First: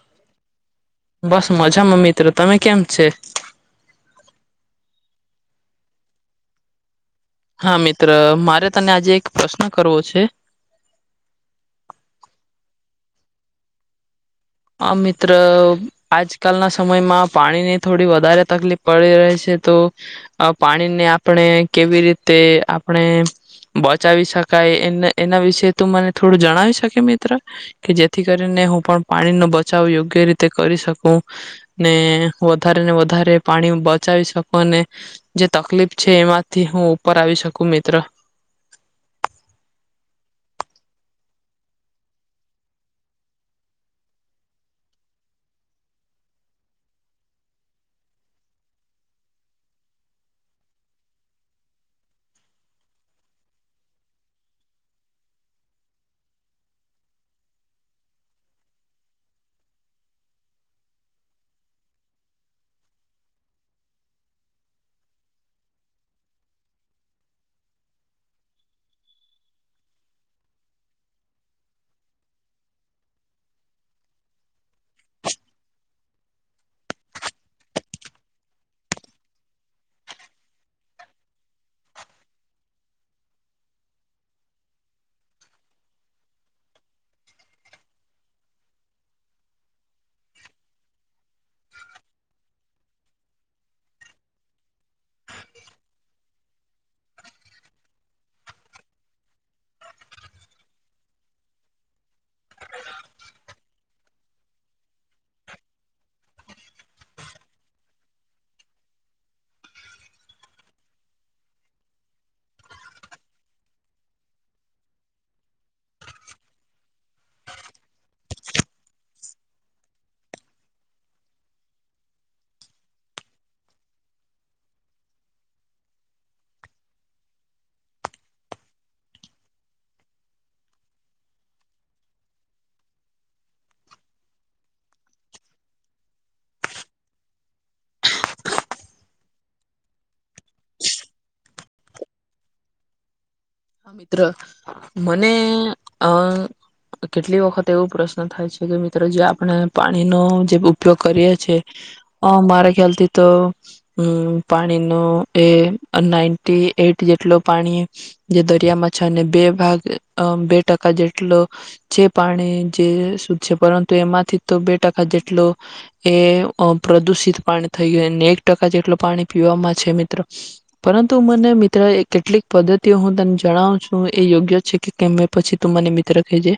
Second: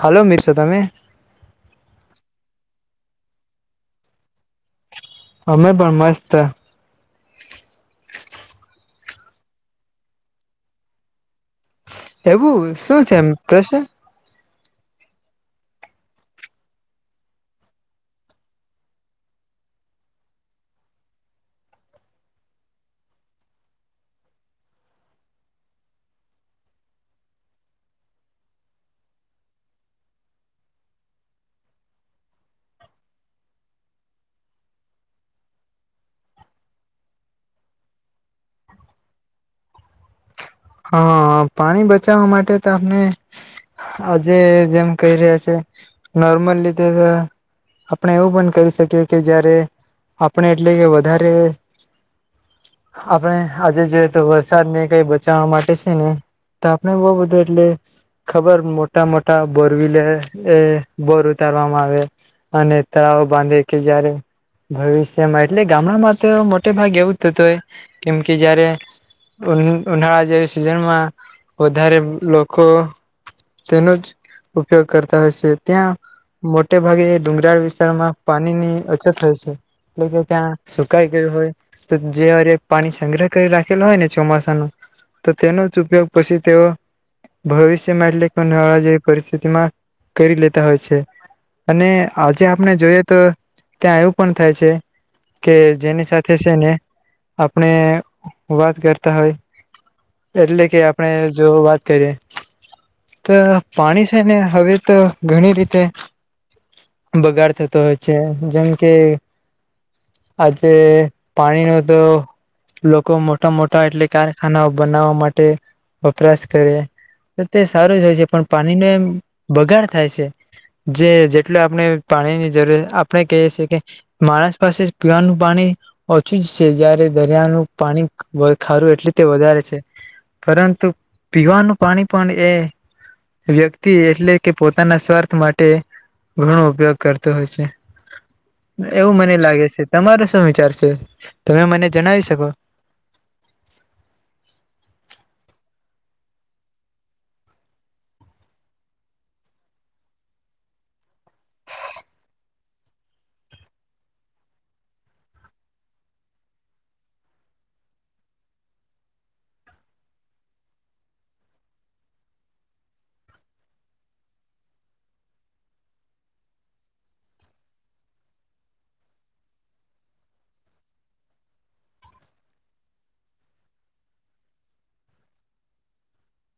હાલો મિત્ર તમે બસ મજામાં મિત્ર તમે કેમ છે અમે પણ મસ્ત હા મિત્ર મારે તને આજે એક પ્રશ્ન કરવો છે એવું શું છે એમ પપ્રશ્ન આ મિત્ર આજકાલના સમયમાં પાણીની થોડી વધારે તકલીફ પડી રહી છે તો પાણીને આપણે કેવી રીતે આપણે બચાવી શકાય એ એના વિશે ત મને થોડું જણાવી શકી મિત્ર કે જેથી કરીને હું પણ પાણીનોો બચાવ યોગ્ય રીતે કરી શકું ને વધારે ને વધારે પાણી બચાવી શકું અને જે તકલીફ છે એમાંથી હું ઉપર આવી શકું મિત્ર હા પાણી બચાવવા માટે તો આપણે આજે જેમ કહી રહ્યા છે નોર્મલ રીતે આપણે એવું પણ કહી શકીએ કે જયારે આપણે એટલે કે વધારે આપણે આજે જોઈએ તો વરસાદ ને કઈ ચવા માટે છે ને તો આપણે બહ બધું એટલે ખબર મોટા મોટા બોરવીલે એ બોર ઉતારવામાં આવે અને તળાવ બાંધે કે જયારે ભવિષ્યમાં એટલે ગામડામાં તો મોટે ભાગ એવું થતું હોય કેમ કે જયારે ઉનાળા જેવી સિઝનમાં વધારે લોકો તેનો જ ઉપયોગ કરતા હોય છે ત્યાં મોટે ભાગે ડુંગરાળ વિસ્તારમાં પાણીની અછત હોય છે એટલે કે ત્યાં સુકાઈ ગયું હોય તો જે પાણી સંગ્રહ કરી રાખેલ હોય ને ચોમાસાનો તો તેનો જ ઉપયોગ પછી તેઓ ભવિષ્યમાં એટલે કો નવા જેવી પરિસ્થિતિમાં કરી લેતા હોય છે અને આજે આપ આપણે જોઈએ તો ત્યાં એવું પણ થાય છે કે જેની સાથે છે ને આપણે વાત કરતા હોય એટલે કે આપણે જો વાત કરીએ તો પાણી છે ને હવે તો ઘણી રીતે બગાડ થતો હોય છે જેમ કે આજે પાણીનો તો લોકો મોટા મોટા એટલે કાર ખાના બનાવવા માટે વપરાશ કરીએ તે સારો જ હોય છે પણ પાણીનો એમ બગાડ થાય છે જે જેટલે આપણે પાણીની જરૂર આપણે કહીએ છીએ કે માણસ પાસે જ પીવાનું પાણી ઓછું જ છે જયારે દરિયાનું પાણી ખારું એટલું જ તે વધારે છે પરંતુ પીવાનું પાણી પણ એ વ્યક્તિ એટલે કે પોતાના સ્વાર્થ માટે ઘણો ઉપયોગ કરતો હોય છે એવું મને લાગે છે તમારો શું વિચાર છે તમે મને જણાવી શકો હા મિત્ર મને અ કેટલી વખત એવો પ્રશ્ન થાય છે કે મિત્રો જે આપણે પાણીનો જે ઉપયોગ કરીએ છે મારા ખ્યાલથી તો પાણીનો એ નાઈન્ટી એટ જેટલ પાણી જે દરિયામાં છે અને બે ભાગ બે ટકા જેટલો જે પાણી જે શધ છે પરંતુ એમાંથી તો બે ટકા જેટલો એ પ્રદુષિત પાણી થઈ ગય અને એક ટકા જેટલ પાણી પીવામાં છે મિત્રો પરંતુ મને મિત્ર એ કેટલીક પદ્ધતિ તે હું તને જણાવ છું એ યોગ્ય છે કે કે પછી તું મને મિત્ર કહેજે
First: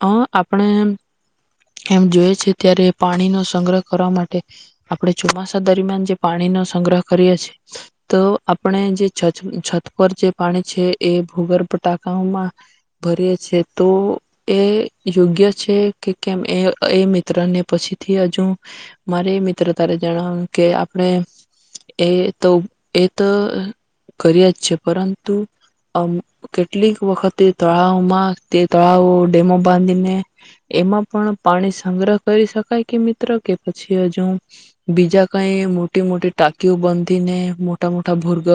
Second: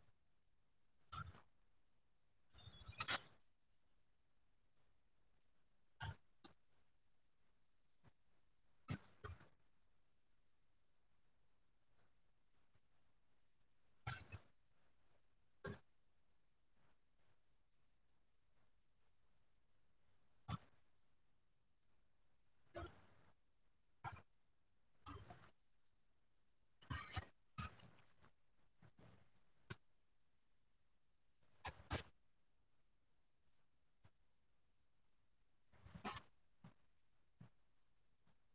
આપણે એમ જોઈ છે ત્યારે પાણીનોો સંગ્રહ કરવા માટે આપણે ચોમાસા દરમિયાન જે પાણીનોો સંગ્રહ કરીએ છેએ તો આપણે જે છ છત પર જે પાણી છે એ ભૂગર્ભ ટાકાઓમાં ભરીએ છે તો એ યોગ્ય છે કે કેમ એ એ મિત્ર ને પછીથી હજુ મારે મિત્ર તારે જણાવ્યું કે આપણે એ તો એ તો કરીએ જ છે પરંતુ કેટલીક વખતે તળાવમાં તે તળાવો ડેમો બાંધીને એમાં પણ પાણી સંગ્રહ કરી શકાય કે મિત્રો કે પછી હજુ બીજા કઈ મોટી મોટી ટાંકીઓ બાંધીને મોટા મોટા ભૂર્ગ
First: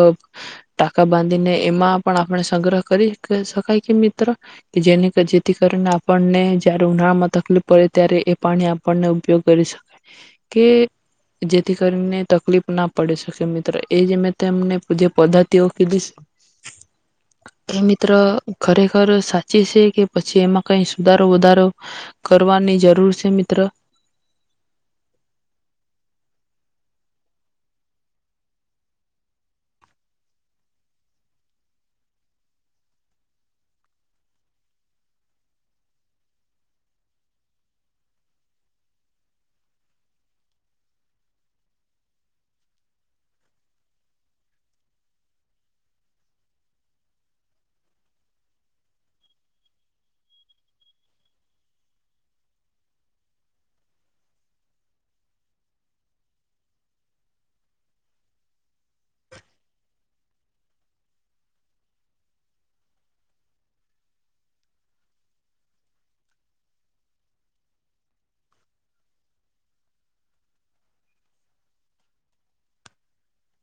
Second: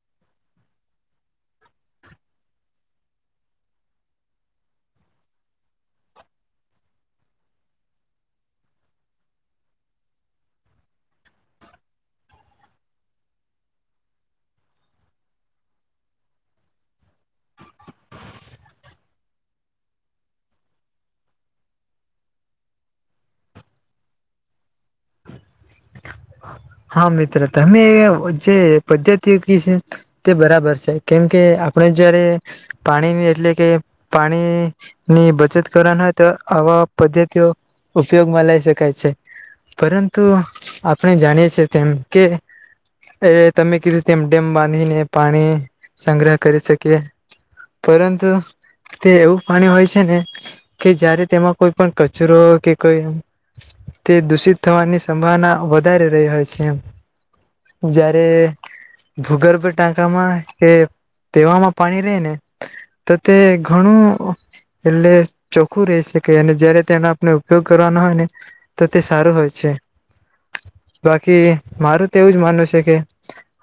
ટાંકા બાંધીને એમાં પણ આપણે સંગ્રહ કરી શકાય કે મિત્ર જેને જેથી કરીને આપણને જયારે ઉનાળામાં તકલીફ પડે ત્યારે એ પાણી આપણને ઉપયોગ કરી શકાય કે જેથી કરીને તકલીફ ના પડે શકે મિત્ર એ જે મેંને જે પદ્ધતિઓ કીધીશ એ મિત્ર ખરેખર સાચી છે કે પછી એમાં કઈ સુધારો વધારો કરવાની જરૂર છે મિત્ર હા મિત્ર તમે જે પદ્ધતિઓ ક છે તે બરાબર છે કેમકે આપણે જયારે પાણીની એટલે કે પાણી ની બચત કરવાના હોય તો આવા પદ્ધતિઓ ઉપયોગમાં લઈ શકાય છે પરંતુ આપણે જાણીએ છે તેમ કે તમે કીધુંતે ડેમ બાંધીને પાણી સંગ્રહ કરી શકીએ પરંતુ તે એવું પાણી હોય છે ને કે જયારે તેમાં કોઈ પણ કચરો કે કોઈ તે દૂષિત થવાની વધારે રહી હોય છે જારે ભૂગર્ભ ટાંકામાં કે તેવામાં પાણી રે ને તો તે ઘણું એટલે ચોખ્ખું રહે છે કે અને જયારે તેનો આપણે ઉપયોગ કરવાના હોય ને તો તે સારું હોય છે બાકી મારું તો એવું જ માનવું છે કે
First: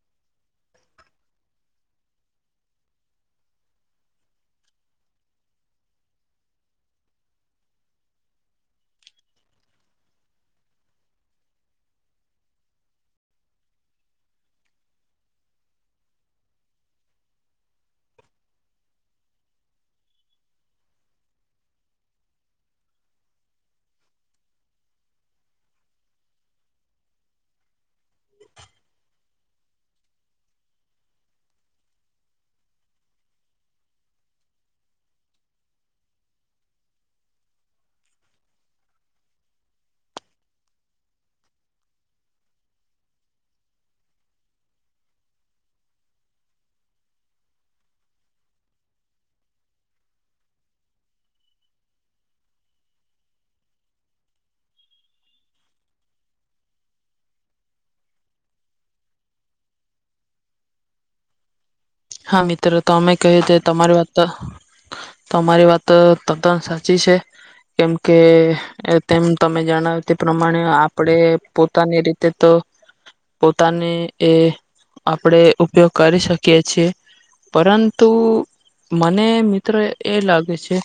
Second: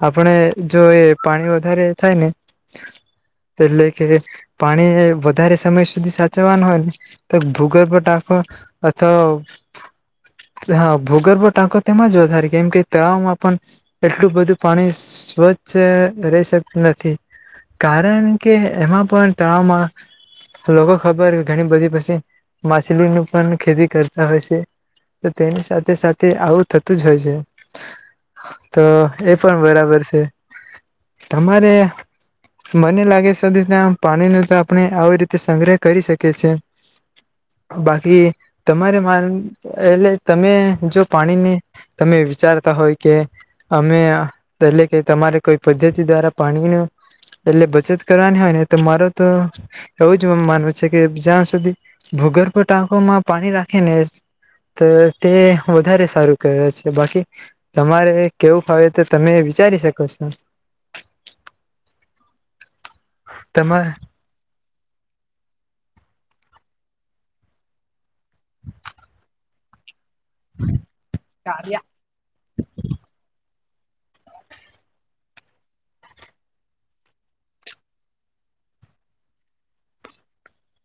આપણે જો એ પાણી વધારે થાય ને એટલે કે પાણી વધારે સમય સુધી સાચવવાનું હોય ને તો ભૂગર્ભ ટાકો અથવા હ ભૂગર્ભ ટાંકો તેમાં જ વધારે કેમ કે તળાવમાં પણ એટલું બધું પાણી સ્વચ્છ રહી શકત નથી કારણ કે એમાં પણ તળાવમાં લોકો ખબર કે ઘણી બધી પછી માછલીનું પણ ખેતી કરતા હોય છે તો તેની સાથે સાથે આવું થતું જ હોય છે તો એ પણ બરાબર છે તમારે મને લાગે છેધ ત્યા પાણી ન તો આપણે આવી રીતે સંગ્રહ કરી શકીએ છીએ બાકી તમારે મા એટલે તમે જો પાણીને તમે વિચારતા હોય કે અમે એટલે કે તમારે કોઈ પદ્ધતિ દ્વારા પાણીની એટલે બચત કરવાની હોય ને તો માર તો એવું જ માનવું છે કે જ્યાં સુધી ભૂગર્ભ ટાંકોમાં પાણી રાખે ને તો તે વધારે સારું કરે છે બાકી તમારે કેવું ફાવે તો તમે વિચારી શકો છો હા મિત્રો તો અમે કહી તમા તમારી વાત તમારી વાત તદ્દન સાચી છે કેમ કે તેમ તમે જણાવ તે પ્રમાણે આપણે પોતાની રીતે તો તાને એ આપણેે ઉપયોગ કરી શકીએ છીએ પરંતુ મને મિત્રો એ લાગે છે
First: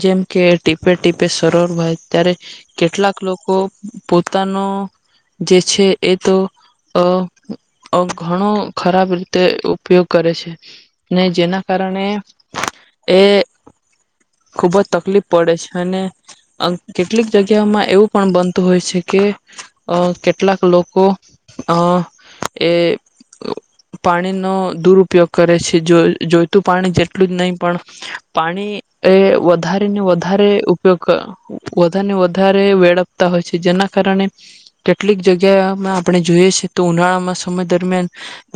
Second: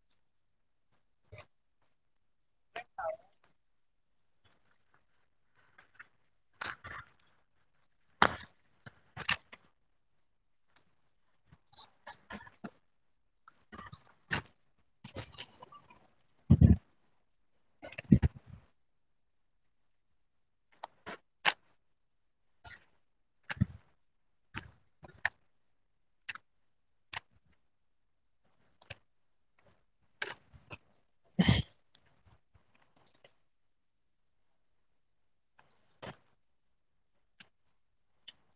જેમ કે ટીપે ટીપે સરળ સરોવર ભરાય કેટલાક લોકો પોતાનો જે છે એ તો અ ઘણો ખરાબ રીતે ઉપયોગ કરે છે ને જેના કારણે એ ખુબ જ તકલીફ પડે છે અને કેટલીક જગ્યામાં એવું પણ બનતું હોય છે કે કેટલાક લોકો એ પાણીનો દુરુપયોગ કરે છે જો જોઈતું પાણી જેટલું જ નહીં પણ પાણી એ વધારે ને વધારે પોતાની વ વધારે વેળપતા હોય છે જેના કારણે કેટલીક જગ્યામાં આપણે જોઈએ છેએ તો ઉનાળામાં સમય દરમિયાન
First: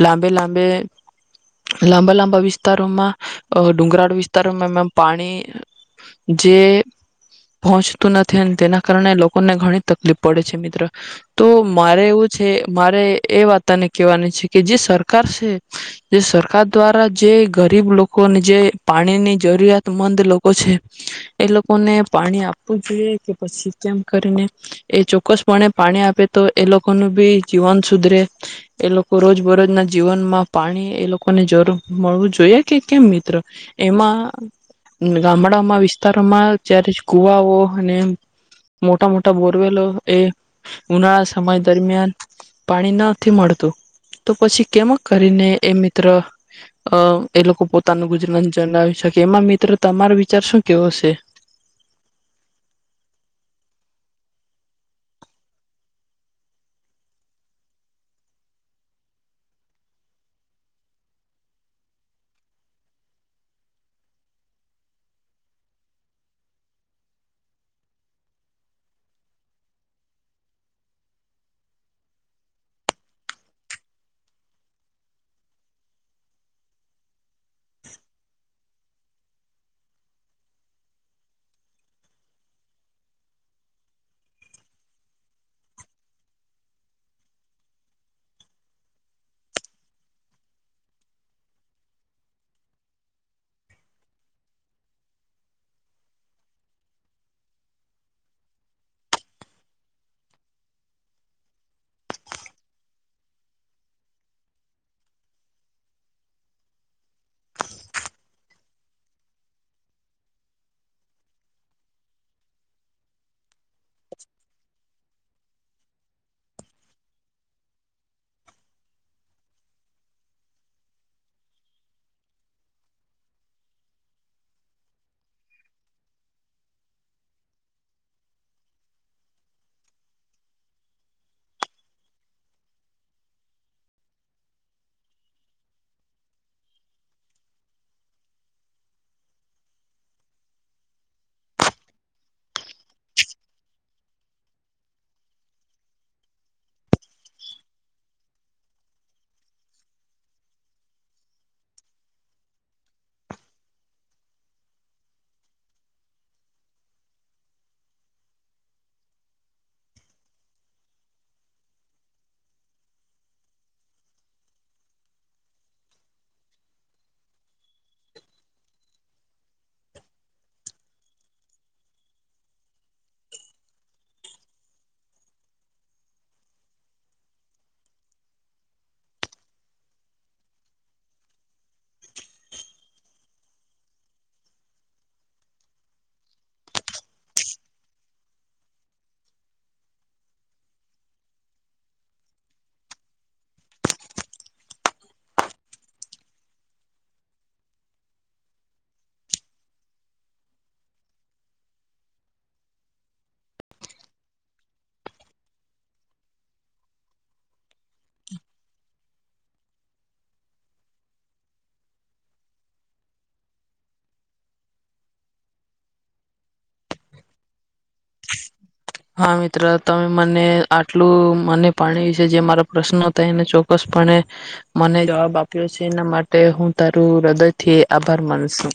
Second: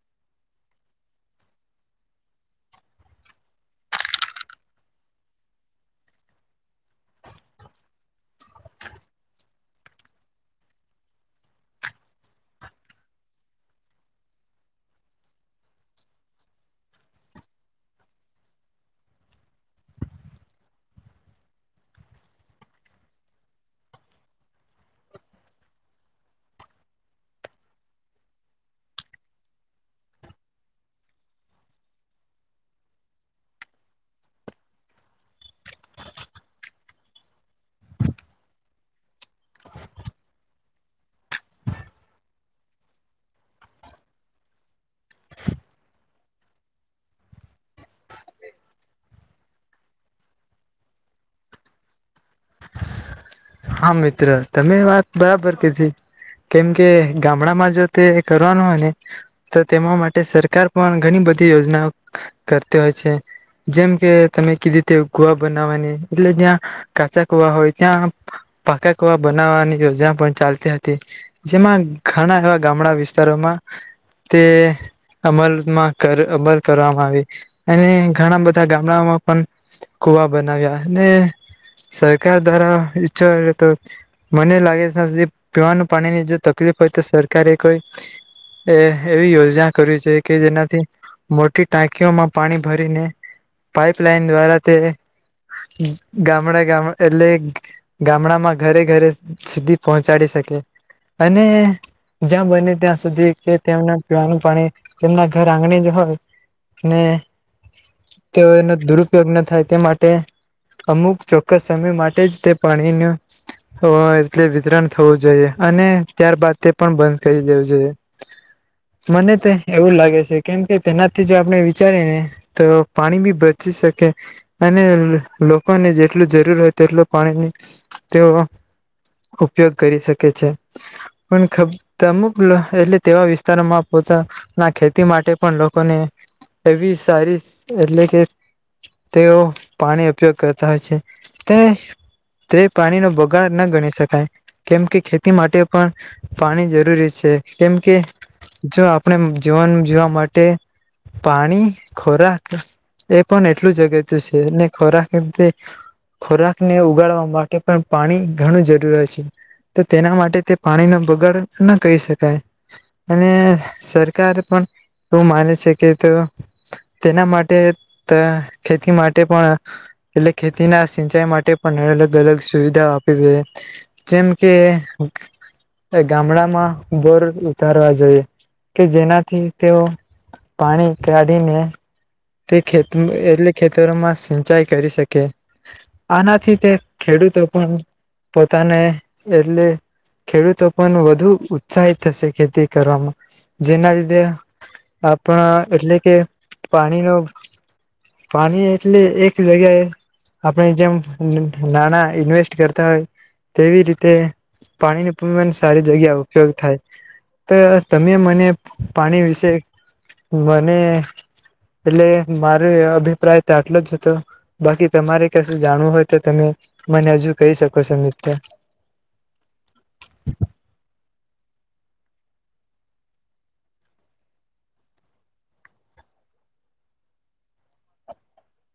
લાંબે લાંબે લાંબા લાંબા વિસ્તારોમાં ડુંગરાળ વિસ્તારોમાં એમાં પાણી જે પહોંચતું નથી. અન તેના કારણે લોકોને ઘણી તકલીફ પડે છે મિત્ર. તો મારે એવું છે મારે એ વાત તને કેહવાની છે કે જે સરકાર છે એ સરકાર દ્વારા જે ગરીબ લોકોને જે પાણીની જરૂરિયાત મંદ લોકો છે. એ લોકોને પાણી આપવું જોઈએ કે પછી કેમ કરીને એ ચોક્કસપણે પાણી આપે તો એ લોકોનું બી જીવન સુધરે. એ લોકો રોજ બરોજના જીવનમાં પાણી એ લોકોને જરૂર મળવું જોઈએ કે કેમ મિત્ર? એમાં ઉહન ગામડામાં વિસ્તારોમાં જ્યારે ચ કુવાઓ અને મોટા મોટા બોરવેલો એ ઉના સમય દરમિયાન પાણીના થી મળતું. તો પછી કેમ કરીને એ મિત્ર અ એ લોકો પોતાનું ગુજરાન જનાવી શકે એમાં મિત્ર તમારો વિચાર શું કેવો સે? હા, મિત્ર તમે વાત બરાબર કીધી. કેમ કે ગામડામાં જો તે કરવાનું હોય ને તો તેમાં માટે સરકાર પણ ઘની બધી યોજનાઓ કરતી હોય છે. જેમ કે તમે કીધી તેવુ કુવા બનાવવાની એટલે જ્યાં કાચા કુવા હોય ત્યાં પાકા કુવા બનાવવાની યોજના પણ ચાલતી હતી. જેમાં ઘણા એવા ગામડા વિસ્તારોમાં તે અમલમાં કર અમલ કરવામાં આવી. અને ઘણા બધા ગામડાઓમાં પન કુવા બનાવ્યા. અને સરકાર દ્વારા વીજ જોઈએ તો મને લાગે તાસુધી પીવાનું પાનીની જો તકલીફ હોય તો સરકારે કોઈ એ એવી યોજના કરવી જોઈએ કે જેનાથી મોટી ટાંકીઓમાં પાણી ભરીને પાઈપલાઈન દ્વારા તે ઉન ગામડા ગામ એટલે ગામડામાં ઘરે ઘરે સુધી પહોંચાડી શકે. અને જ્યાં બને ત્યાં સુધી કે તેમના પીવાનું પાણી તેમના ઘર આંગણે જ હોય ને તેઓનો દુરુપયોગ ન થાય તે માટે અમુક ચોક્કસ સમય માટે જ તે પાણીનું હોય એટલે વિતરણ થવું જોઈએ. અને ત્યારબાદ તે પણ બંધ કરી દેવું જોઈએ. મને તો એવું લાગે સે કેમ કે તેનાથી જો આપણે વિચારીએ ને તો પાની બી બચી શકે અને લેહ લોકોને જેટલું જરૂર હોય તેટલું પાણીની તેઓ ઉપયોગ કરી શકે છે. પણ ખબ અમુક લહ એટલે તેવા વિસ્તારોમાં પોચા ના ખેતી માટે પન લોકોને એવી સારી એટલે કે તેઓ પાની ઉપયોગ કરતા હોય છે તે તે પાણીનો બગાડ ન ગણી શકાય, કેમ કે ખેતી માટે પણ પાણી જરૂરી છે, કેમકે જો આપણે જીવન જીવવા માટે પાની ખોરાક એ પણ એટલું જ અગત્ય છે ને ખોરાક એમ કે ખોરાકને ઉગાડવામ માટે પણ પાની ઘણું જરૂર હોય છે. તો તેના માટે તે પાણીનો બગાડ ન કહી શકાય. અને સરકાર પણ એવું માને છે કે તો તેના માટે ત ખેતી માટે પણ એટલે ખેતીના સિંચાઈ માટે પણ [unintelligible] ગલગ સુવિધાઓ આપવી જોઈએ. જેમ કે કે ગામડામાં બોર ઉ ઉતારવા જોઈએ કે જેનાથી તેઓ પાણી કાઢીને તે ખેતુન એટલે ખેતરોમાં સિંચાઈ કરી શકે. આનાથી તે ખેડૂતો પણ પોતાને એટલે ખેડૂતો પણ વધુ ઉત્સાહિત થશે ખેતી કરવામાં. જેના લીધે આપણા એટલે કે ફા નિયોમ પાની એટલે એક જગ્યાએ આપણે જેમ નન નાણાં ઈન્વેસ્ટ કરતા હોય તેવી રીતે પાણીનો પણ સારી જગ્યા ઉપયોગ થાય. તો તમે મને પાણી વિશે મને એટલે મારો એ અભિપ્રાય તો આટલો જ હતો. બાકી તમારે કશું જાણવું હોય તો તમે મને હજુ કહી શક હા, મિત્ર તમે મને આટલું મને પાણી વિશે જે મારા પ્રશ્નો હતા એને ચોક્કસપણે મને જવાબ આપ્યો છે. એના માટે હું તારું હૃદયથી આભાર માનુંશું.